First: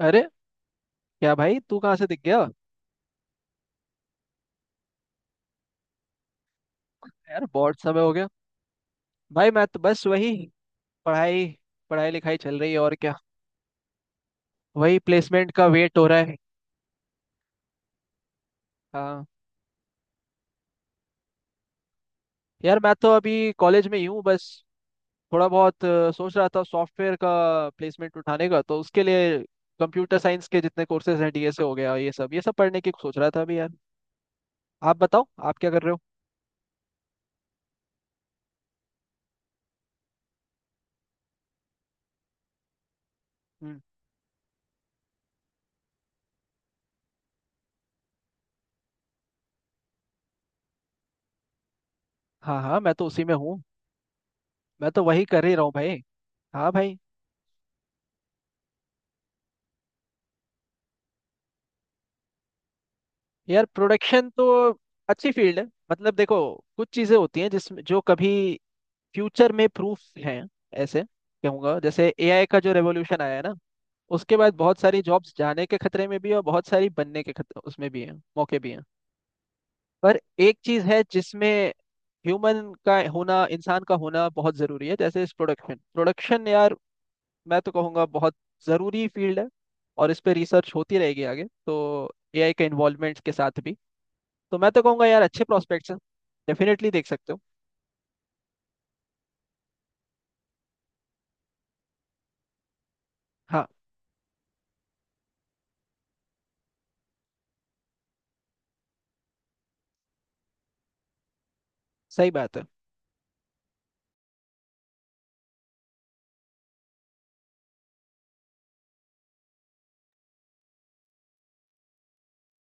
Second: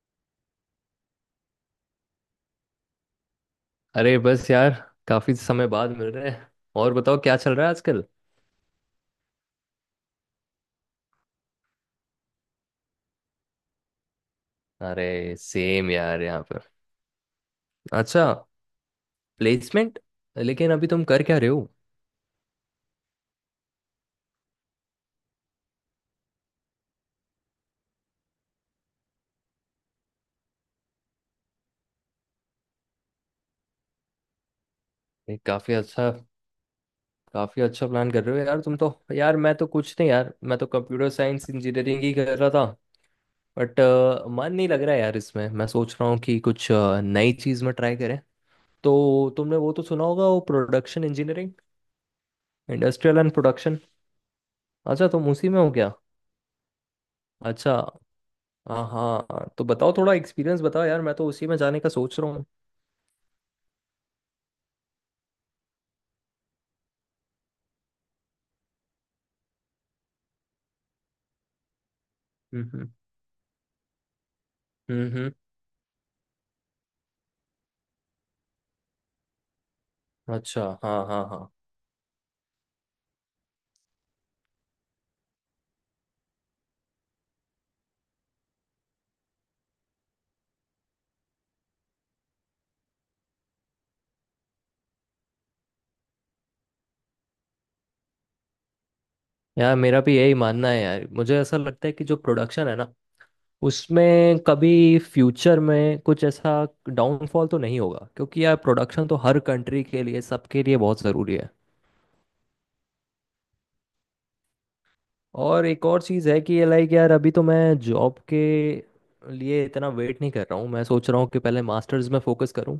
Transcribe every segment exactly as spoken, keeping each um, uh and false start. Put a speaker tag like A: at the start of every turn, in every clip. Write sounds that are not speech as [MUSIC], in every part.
A: अरे, क्या भाई तू कहाँ से दिख गया।
B: अरे बस यार, काफी समय बाद मिल रहे हैं। और बताओ, क्या
A: यार
B: चल रहा है
A: बहुत समय
B: आजकल।
A: हो गया। भाई मैं तो बस वही पढ़ाई पढ़ाई लिखाई चल रही है, और क्या। वही
B: अरे
A: प्लेसमेंट का
B: सेम
A: वेट हो रहा
B: यार
A: है।
B: यहाँ पर। अच्छा।
A: हाँ।
B: प्लेसमेंट। लेकिन अभी तुम कर क्या रहे हो।
A: यार मैं तो अभी कॉलेज में ही हूँ बस। थोड़ा बहुत अ, सोच रहा था सॉफ्टवेयर का प्लेसमेंट उठाने का, तो उसके लिए कंप्यूटर साइंस के जितने कोर्सेज हैं, डीएसए हो गया, ये सब ये सब पढ़ने की सोच रहा था अभी यार। आप बताओ,
B: ये
A: आप क्या
B: काफी
A: कर रहे हो।
B: अच्छा, काफी अच्छा प्लान कर रहे हो यार तुम तो। यार मैं तो कुछ नहीं। यार मैं तो कंप्यूटर साइंस इंजीनियरिंग ही कर रहा था। बट
A: हम्म।
B: मन नहीं लग रहा है यार इसमें। मैं सोच रहा हूँ कि कुछ अ, नई चीज में ट्राई करें। तो तुमने वो तो सुना होगा, वो प्रोडक्शन इंजीनियरिंग,
A: हाँ हाँ, मैं तो
B: इंडस्ट्रियल
A: उसी
B: एंड
A: में हूँ।
B: प्रोडक्शन।
A: मैं तो
B: अच्छा,
A: वही
B: तुम
A: कर
B: उसी
A: ही
B: में
A: रहा
B: हो
A: हूँ
B: क्या।
A: भाई। हाँ भाई।
B: अच्छा। हाँ हाँ, तो बताओ थोड़ा एक्सपीरियंस बताओ। यार मैं तो उसी में जाने का सोच रहा हूँ।
A: यार प्रोडक्शन तो अच्छी फील्ड है। मतलब देखो, कुछ चीजें होती हैं जिसमें जो कभी फ्यूचर में प्रूफ हैं, ऐसे कहूंगा। जैसे एआई का
B: हम्म
A: जो
B: हम्म।
A: रेवोल्यूशन आया है ना, उसके बाद बहुत सारी
B: हम्म हम्म।
A: जॉब्स जाने के खतरे में भी है, और बहुत सारी बनने के खतरे उसमें भी है, मौके भी हैं। पर एक
B: अच्छा,
A: चीज है
B: हाँ हाँ हाँ।
A: जिसमें ह्यूमन का होना, इंसान का होना बहुत जरूरी है। जैसे इस प्रोडक्शन प्रोडक्शन यार, मैं तो कहूँगा बहुत जरूरी फील्ड है। और इस पे रिसर्च होती रहेगी आगे, तो एआई के इन्वॉल्वमेंट के साथ भी। तो मैं तो कहूंगा यार, अच्छे प्रोस्पेक्ट्स हैं, डेफिनेटली देख सकते हो।
B: यार मेरा भी यही मानना है। यार मुझे ऐसा लगता है कि जो प्रोडक्शन है ना,
A: हाँ।
B: उसमें कभी फ्यूचर में कुछ ऐसा डाउनफॉल तो नहीं होगा, क्योंकि यार प्रोडक्शन तो हर कंट्री के लिए, सबके लिए बहुत ज़रूरी है।
A: सही बात है।
B: और एक और चीज़ है कि ये लाइक यार अभी तो मैं जॉब के लिए इतना वेट नहीं कर रहा हूँ। मैं सोच रहा हूँ कि पहले मास्टर्स में फोकस करूँ,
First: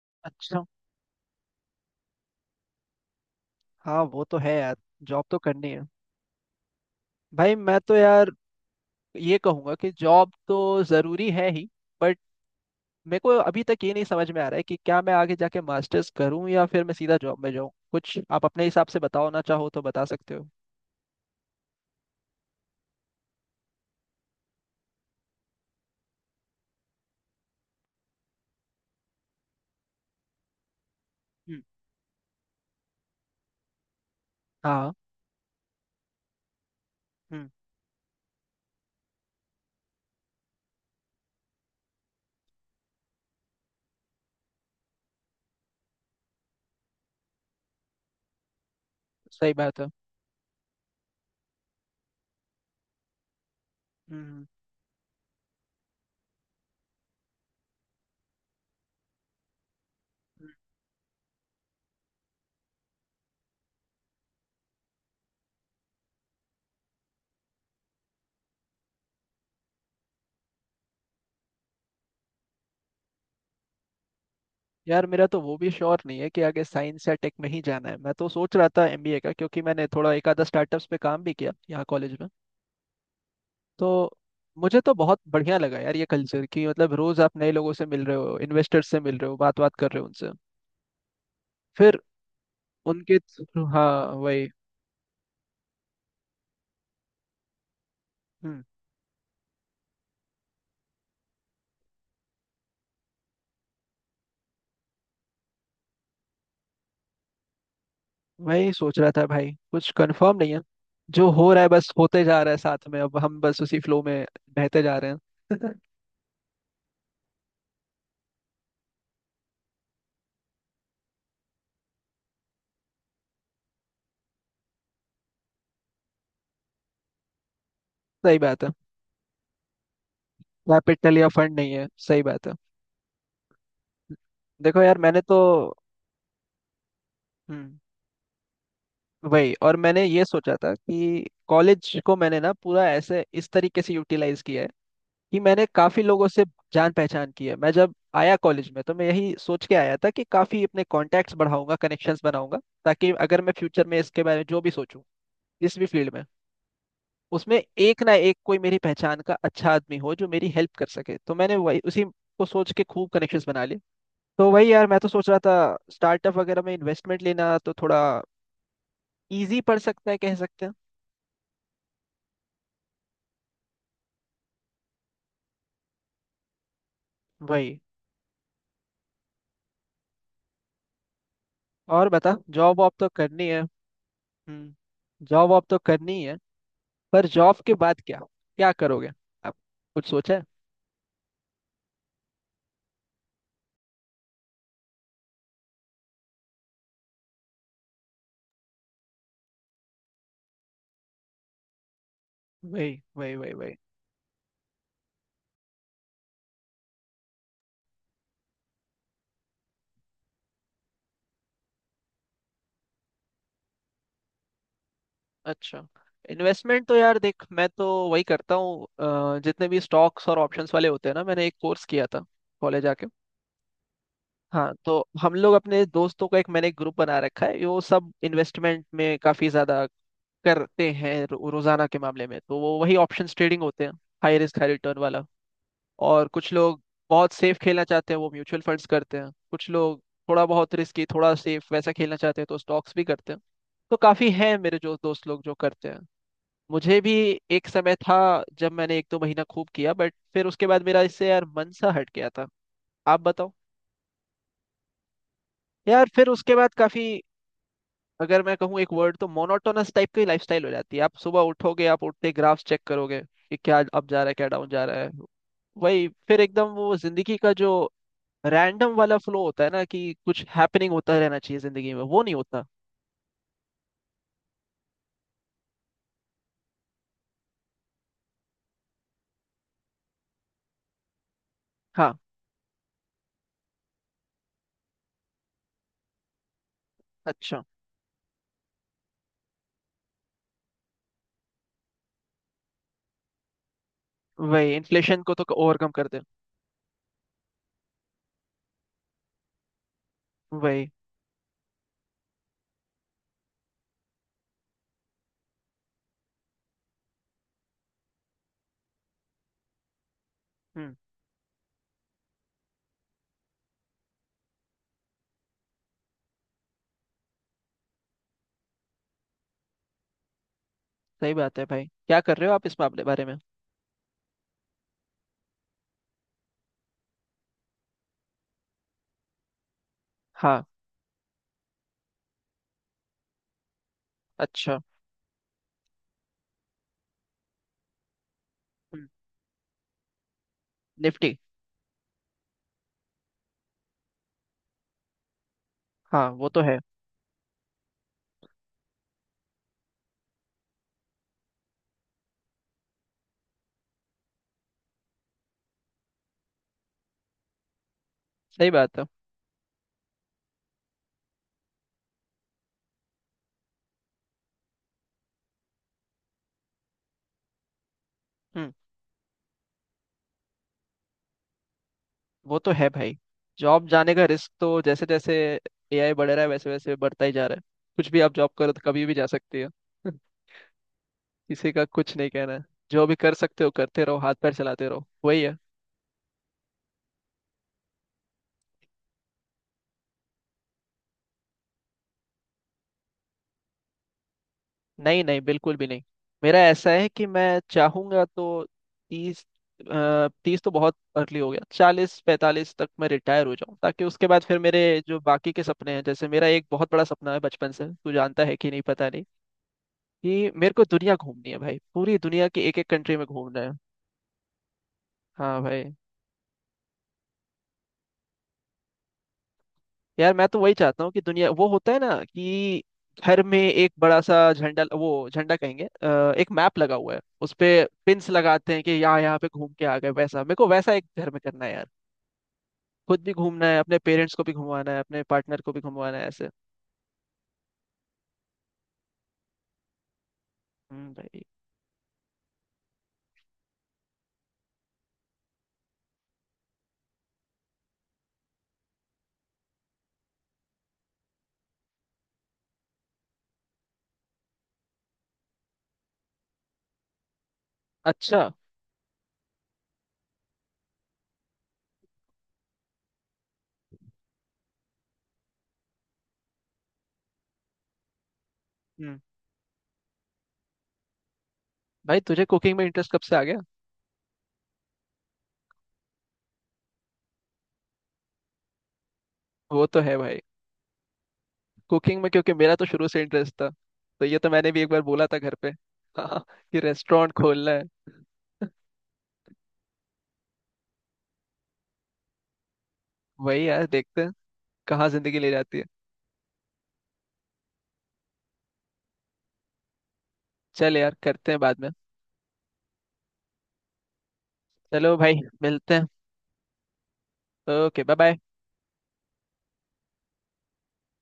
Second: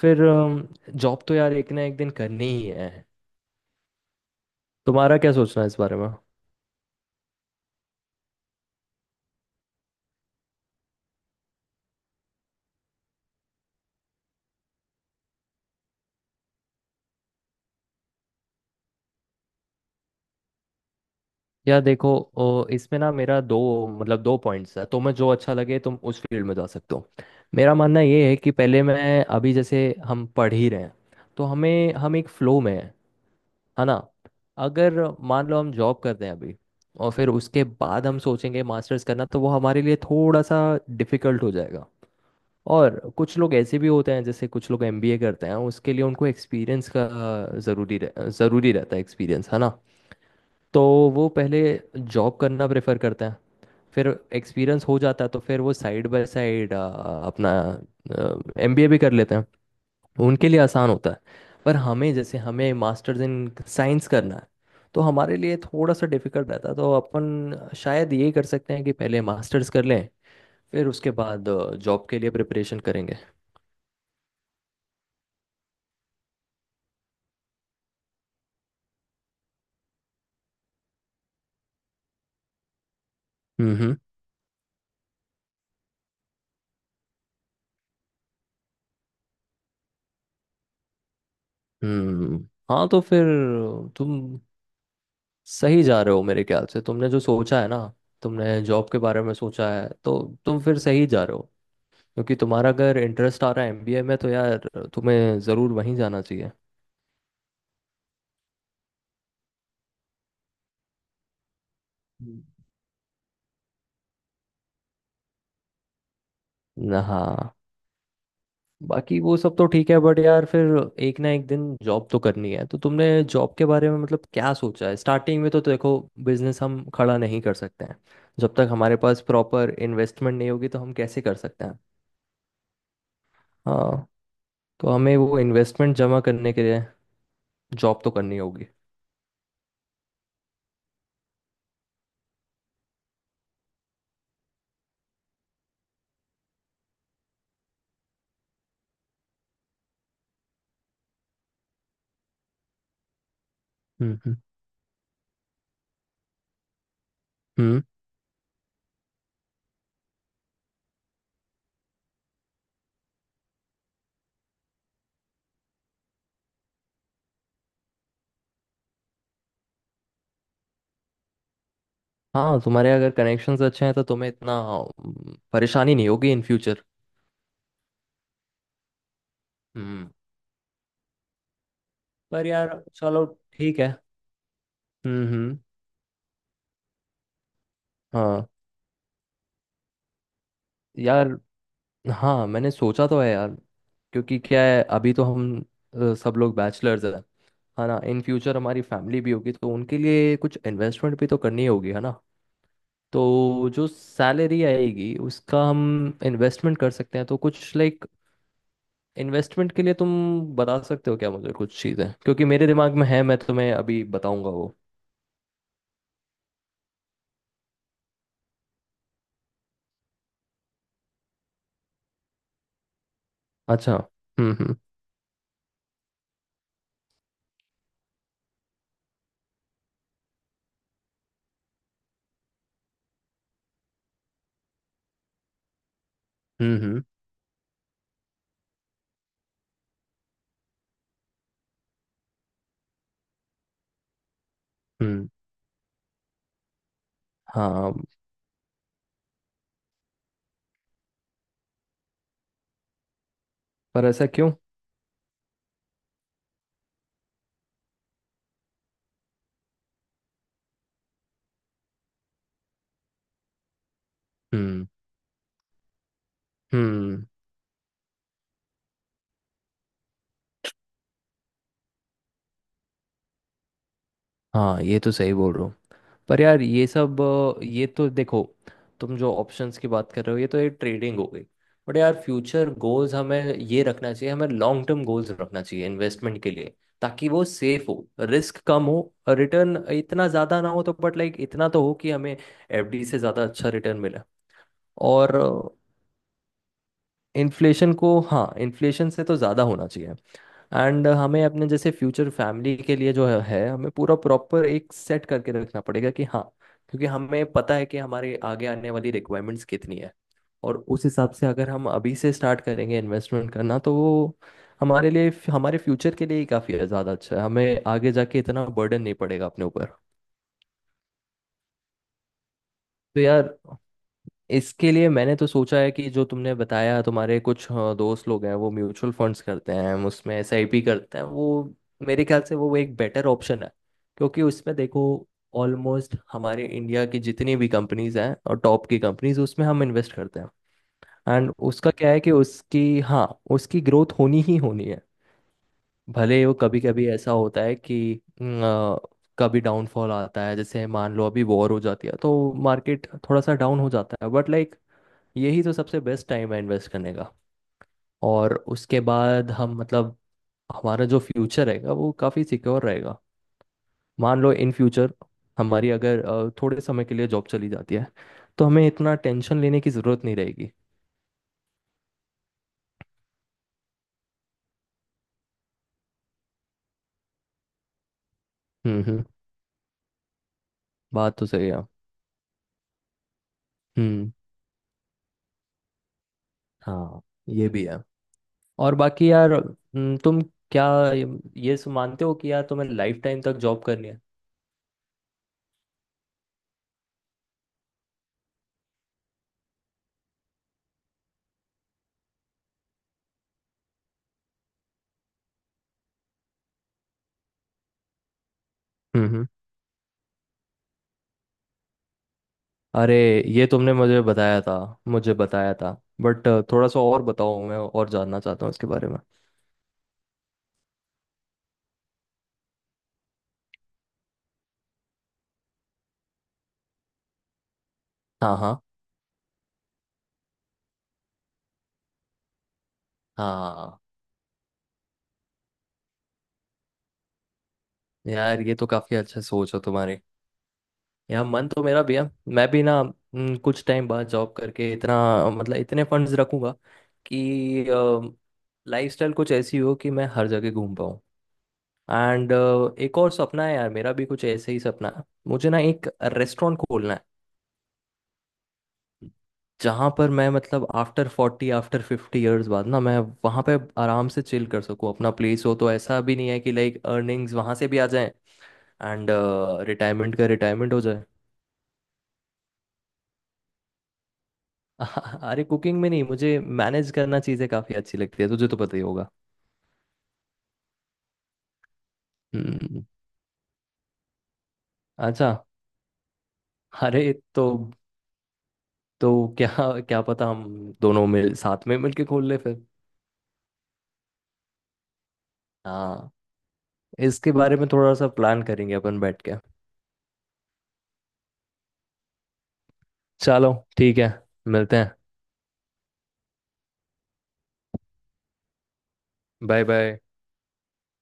B: फिर
A: अच्छा।
B: जॉब तो यार एक ना एक दिन करनी ही है।
A: हाँ, वो तो है यार।
B: तुम्हारा
A: जॉब
B: क्या
A: तो
B: सोचना है
A: करनी
B: इस
A: है।
B: बारे में।
A: भाई मैं तो यार ये कहूंगा कि जॉब तो ज़रूरी है ही। बट मेरे को अभी तक ये नहीं समझ में आ रहा है कि क्या मैं आगे जाके मास्टर्स करूँ या फिर मैं सीधा जॉब में जाऊँ। कुछ आप अपने हिसाब से बताओ ना, चाहो तो बता सकते हो।
B: यार देखो, ओ, इसमें ना मेरा दो, मतलब दो पॉइंट्स है। तुम्हें जो अच्छा लगे तुम उस फील्ड में जा सकते हो। मेरा मानना ये है कि पहले मैं, अभी जैसे हम पढ़ ही रहे हैं, तो
A: हम्म।
B: हमें, हम एक फ्लो में हैं, है ना।
A: हाँ।
B: अगर मान लो हम जॉब करते हैं अभी, और फिर
A: हम्म।
B: उसके बाद हम सोचेंगे मास्टर्स करना, तो वो हमारे लिए थोड़ा सा डिफिकल्ट हो जाएगा। और कुछ लोग ऐसे भी होते हैं, जैसे कुछ लोग एमबीए करते हैं, उसके लिए उनको एक्सपीरियंस का ज़रूरी रह, ज़रूरी रहता है एक्सपीरियंस,
A: सही
B: है ना।
A: बात है।
B: तो वो पहले जॉब करना प्रेफर करते हैं, फिर
A: हम्म।
B: एक्सपीरियंस हो जाता है तो फिर वो साइड बाय साइड अपना एमबीए भी कर लेते हैं। उनके लिए आसान होता है। पर हमें, जैसे हमें मास्टर्स इन साइंस करना है, तो हमारे लिए थोड़ा सा डिफिकल्ट रहता है। तो अपन शायद ये कर सकते हैं कि पहले मास्टर्स कर लें, फिर उसके बाद जॉब के लिए प्रिपरेशन करेंगे।
A: यार मेरा तो वो भी श्योर नहीं है कि आगे साइंस या टेक में ही जाना है। मैं तो सोच रहा था एमबीए का, क्योंकि मैंने थोड़ा एक आधा स्टार्टअप्स पे काम भी किया यहाँ कॉलेज में,
B: हम्म
A: तो
B: हम्म।
A: मुझे तो बहुत बढ़िया लगा यार ये कल्चर। कि मतलब रोज आप नए लोगों से मिल रहे हो, इन्वेस्टर्स से मिल रहे हो, बात बात कर रहे हो उनसे, फिर
B: हम्म। हाँ, तो
A: उनके
B: फिर
A: थ्रू- हाँ,
B: तुम
A: वही।
B: सही जा रहे हो मेरे ख्याल से। तुमने जो सोचा है ना, तुमने
A: हम्म।
B: जॉब के बारे में सोचा है, तो तुम फिर सही जा रहे हो। क्योंकि तुम्हारा अगर इंटरेस्ट आ रहा है एमबीए में, तो यार तुम्हें ज़रूर वहीं जाना चाहिए।
A: वही सोच रहा था भाई, कुछ कंफर्म नहीं है। जो हो रहा है बस होते जा
B: हम्म।
A: रहा है, साथ में अब हम बस उसी फ्लो में बहते जा रहे हैं।
B: न- हाँ। बाकी वो सब तो ठीक है बट यार फिर एक ना एक दिन जॉब तो करनी है। तो तुमने जॉब के बारे में मतलब क्या सोचा है स्टार्टिंग में। तो देखो, बिजनेस हम खड़ा नहीं कर सकते हैं।
A: सही
B: जब
A: बात
B: तक
A: है।
B: हमारे पास प्रॉपर इन्वेस्टमेंट नहीं होगी तो हम
A: कैपिटल
B: कैसे
A: या
B: कर
A: फंड
B: सकते
A: नहीं
B: हैं।
A: है, सही बात है।
B: हाँ।
A: देखो
B: तो
A: यार
B: हमें
A: मैंने तो।
B: वो इन्वेस्टमेंट जमा करने के लिए
A: हम्म।
B: जॉब तो करनी होगी।
A: वही, और मैंने ये सोचा था कि कॉलेज को मैंने ना पूरा ऐसे इस तरीके से यूटिलाइज किया है कि मैंने काफी लोगों से जान पहचान की है। मैं जब आया कॉलेज में तो मैं यही सोच के आया था कि काफी अपने कॉन्टैक्ट्स बढ़ाऊंगा, कनेक्शंस बनाऊंगा। ताकि अगर मैं फ्यूचर में
B: हम्म
A: इसके बारे
B: हम्म।
A: में जो भी सोचूं, जिस भी फील्ड में, उसमें
B: हम्म।
A: एक ना एक कोई मेरी पहचान का अच्छा आदमी हो जो मेरी हेल्प कर सके। तो मैंने वही उसी को सोच के खूब कनेक्शंस बना लिए। तो वही यार, मैं तो सोच रहा था स्टार्टअप वगैरह में इन्वेस्टमेंट लेना तो थोड़ा इजी पड़ सकता है, कह सकते हैं।
B: हाँ, तुम्हारे अगर कनेक्शंस अच्छे हैं तो तुम्हें इतना अम, परेशानी नहीं होगी इन फ्यूचर।
A: वही।
B: हम्म।
A: और बता,
B: पर
A: जॉब
B: यार
A: वॉब तो
B: चलो,
A: करनी है।
B: ठीक है।
A: हम्म।
B: हम्म
A: जॉब
B: हम्म।
A: वॉब तो करनी है। पर जॉब के बाद क्या,
B: हाँ।
A: क्या करोगे आप, कुछ सोचा है।
B: यार, हाँ मैंने सोचा तो है यार। क्योंकि क्या है, अभी तो हम अ, सब लोग बैचलर्स हैं। है ना, इन फ्यूचर हमारी फैमिली भी होगी तो उनके लिए कुछ इन्वेस्टमेंट भी तो करनी होगी, है ना।
A: वही वही वही
B: तो
A: वही।
B: जो सैलरी आएगी उसका हम इन्वेस्टमेंट कर सकते हैं। तो कुछ लाइक, इन्वेस्टमेंट के लिए तुम बता सकते हो क्या मुझे कुछ चीज़ें, क्योंकि मेरे दिमाग में है मैं तुम्हें अभी बताऊंगा वो।
A: अच्छा। इन्वेस्टमेंट तो यार देख, मैं तो वही करता हूँ। अ, जितने भी स्टॉक्स और ऑप्शंस वाले होते हैं ना, मैंने एक कोर्स किया था कॉलेज आके।
B: अच्छा। हम्म
A: हाँ।
B: हम्म।
A: तो हम लोग अपने दोस्तों का एक, मैंने एक ग्रुप बना रखा है, वो सब इन्वेस्टमेंट में काफी ज्यादा करते हैं। रो, रोजाना के मामले में तो वो वही ऑप्शंस ट्रेडिंग होते हैं, हाई रिस्क हाई रिटर्न वाला। और कुछ
B: हम्म
A: लोग
B: हम्म।
A: बहुत सेफ खेलना चाहते हैं, वो म्यूचुअल फंड्स करते हैं। कुछ लोग थोड़ा बहुत रिस्की थोड़ा सेफ वैसा खेलना चाहते हैं तो स्टॉक्स भी करते हैं। तो काफ़ी हैं मेरे जो दोस्त
B: हम्म।
A: लोग जो करते हैं। मुझे भी एक
B: हाँ।
A: समय था जब मैंने एक दो महीना खूब किया, बट फिर उसके बाद मेरा इससे यार मन सा हट गया था। आप बताओ।
B: पर ऐसा क्यों।
A: यार फिर उसके बाद काफ़ी, अगर मैं कहूँ एक वर्ड, तो मोनोटोनस टाइप की लाइफस्टाइल हो जाती है। आप सुबह उठोगे, आप उठते ग्राफ्स चेक करोगे कि क्या अप जा रहा है क्या डाउन जा
B: हम्म
A: रहा है। वही फिर एकदम वो
B: हम्म।
A: जिंदगी का जो रैंडम वाला फ्लो होता है ना, कि कुछ हैपनिंग होता रहना चाहिए जिंदगी में, वो नहीं होता।
B: हाँ, ये तो सही बोल रहा। पर यार ये सब अ, ये तो देखो, तुम जो ऑप्शंस की बात कर रहे हो ये तो ये ट्रेडिंग हो गई। बट
A: हाँ।
B: यार, फ्यूचर गोल्स हमें ये रखना चाहिए, हमें लॉन्ग टर्म गोल्स रखना चाहिए इन्वेस्टमेंट के लिए। ताकि वो
A: अच्छा।
B: सेफ हो, रिस्क कम हो, रिटर्न इतना ज़्यादा ना हो तो बट लाइक इतना तो हो कि हमें एफडी से ज़्यादा अच्छा रिटर्न मिले।
A: वही इन्फ्लेशन को
B: और
A: तो ओवरकम कर दे।
B: इन्फ्लेशन को, हाँ, इन्फ्लेशन से तो ज़्यादा होना चाहिए।
A: वही।
B: एंड हमें अपने जैसे फ्यूचर फैमिली के लिए जो है है, हमें पूरा प्रॉपर एक सेट करके रखना पड़ेगा कि हाँ, क्योंकि हमें पता है कि हमारे आगे आने वाली रिक्वायरमेंट्स कितनी है। और
A: हम्म।
B: उस हिसाब से अगर हम अभी से स्टार्ट करेंगे इन्वेस्टमेंट करना तो वो हमारे लिए, हमारे फ्यूचर के लिए ही काफ़ी ज़्यादा अच्छा है। हमें आगे जाके इतना बर्डन नहीं पड़ेगा अपने ऊपर।
A: सही बात है भाई, क्या कर रहे हो आप इस मामले
B: तो
A: बारे में।
B: यार इसके लिए मैंने तो सोचा है कि जो तुमने बताया तुम्हारे कुछ अ, दोस्त लोग हैं वो म्यूचुअल फंड्स करते हैं, उसमें
A: हाँ।
B: एसआईपी करते हैं वो, मेरे ख्याल से वो एक बेटर ऑप्शन है। क्योंकि उसमें
A: अच्छा।
B: देखो, ऑलमोस्ट हमारे इंडिया की जितनी भी कंपनीज हैं और टॉप की
A: हम्म,
B: कंपनीज, उसमें हम इन्वेस्ट करते हैं।
A: निफ्टी।
B: एंड उसका क्या है कि उसकी, हाँ, उसकी ग्रोथ होनी ही होनी है।
A: हाँ
B: भले
A: वो
B: वो,
A: तो है।
B: कभी कभी ऐसा होता है कि न, अ, कभी डाउनफॉल आता है, जैसे मान लो अभी वॉर हो जाती है तो मार्केट थोड़ा सा डाउन हो जाता है, बट लाइक यही तो सबसे बेस्ट टाइम है इन्वेस्ट करने का। और
A: सही बात
B: उसके
A: है।
B: बाद हम, मतलब हमारा जो फ्यूचर रहेगा वो काफ़ी सिक्योर रहेगा। मान लो इन फ्यूचर हमारी अगर अ, थोड़े समय के लिए जॉब चली जाती है तो
A: हम्म।
B: हमें इतना टेंशन लेने की ज़रूरत नहीं रहेगी।
A: वो तो है भाई। जॉब जाने का रिस्क तो जैसे जैसे एआई बढ़ रहा है वैसे वैसे बढ़ता ही जा रहा है। कुछ भी आप जॉब करो तो
B: हम्म
A: कभी भी
B: हम्म।
A: जा सकती है। [LAUGHS]
B: बात तो सही
A: किसी
B: है।
A: का कुछ नहीं कहना है। जो भी कर सकते हो करते रहो,
B: हम्म।
A: हाथ पैर चलाते रहो, वही है।
B: हाँ, ये भी है। और बाकी यार हम्म, तुम क्या, ये ये सु- मानते हो कि यार तुम्हें लाइफ टाइम तक जॉब करनी है।
A: नहीं नहीं, बिल्कुल भी नहीं। मेरा ऐसा है कि मैं चाहूंगा तो तीस, तीस तो बहुत अर्ली हो गया, चालीस पैंतालीस तक मैं रिटायर हो जाऊं, ताकि उसके बाद फिर मेरे जो बाकी के सपने हैं। जैसे मेरा एक बहुत बड़ा सपना है बचपन से, तू जानता है कि नहीं पता नहीं,
B: हम्म।
A: कि मेरे को दुनिया घूमनी है भाई। पूरी दुनिया की एक एक कंट्री
B: अरे,
A: में घूमना
B: ये
A: है।
B: तुमने मुझे बताया था, मुझे
A: हाँ
B: बताया
A: भाई।
B: था। बट थोड़ा सा और बताओ, मैं और जानना चाहता हूँ इसके बारे में।
A: यार मैं तो वही चाहता हूँ कि दुनिया, वो होता है ना कि घर में एक बड़ा सा झंडा, वो झंडा कहेंगे, अ, एक मैप लगा हुआ है, उस पे पिंस
B: हाँ
A: लगाते
B: हाँ।
A: हैं कि यहाँ यहाँ पे घूम के आ गए, वैसा मेरे को वैसा एक घर में करना है यार। खुद भी घूमना है, अपने
B: हाँ
A: पेरेंट्स को भी घुमाना है, अपने पार्टनर को भी घुमाना है, ऐसे।
B: यार, ये तो काफी अच्छा सोच है तुम्हारी।
A: हम्म भाई।
B: यार मन तो मेरा भी है। मैं भी ना हम्म, कुछ टाइम बाद जॉब करके इतना, मतलब इतने फंड्स रखूंगा कि लाइफस्टाइल कुछ ऐसी हो कि मैं हर जगह घूम पाऊँ। एंड एक और सपना है यार मेरा, भी कुछ ऐसे ही सपना है, मुझे ना एक रेस्टोरेंट खोलना है
A: अच्छा।
B: जहाँ पर मैं, मतलब after forty, after fifty years बाद ना, मैं वहाँ पे आराम से चिल कर सकूँ। अपना प्लेस हो तो ऐसा भी नहीं है कि लाइक अर्निंग्स वहाँ से भी आ जाए
A: हम्म।
B: एंड रिटायरमेंट का रिटायरमेंट हो जाए।
A: भाई तुझे कुकिंग में इंटरेस्ट कब से आ गया।
B: [LAUGHS] अरे कुकिंग में नहीं, मुझे मैनेज करना, चीज़ें काफ़ी अच्छी लगती है, तुझे तो पता ही होगा।
A: वो तो है भाई। कुकिंग में क्योंकि मेरा तो
B: हम्म।
A: शुरू से इंटरेस्ट था, तो ये तो मैंने भी एक बार बोला था
B: अच्छा।
A: घर पे, [LAUGHS] हाँ। कि रेस्टोरेंट
B: अरे तो
A: खोलना है।
B: तो क्या, क्या पता हम दोनों मिल, साथ में मिलके खोल ले फिर।
A: वही यार देखते हैं कहाँ जिंदगी ले जाती है।
B: हाँ, इसके बारे में थोड़ा सा प्लान करेंगे अपन बैठ के।
A: चल यार करते हैं बाद में।
B: चलो ठीक है, मिलते हैं।
A: चलो भाई। मिलते हैं। Okay, bye bye.
B: Bye bye.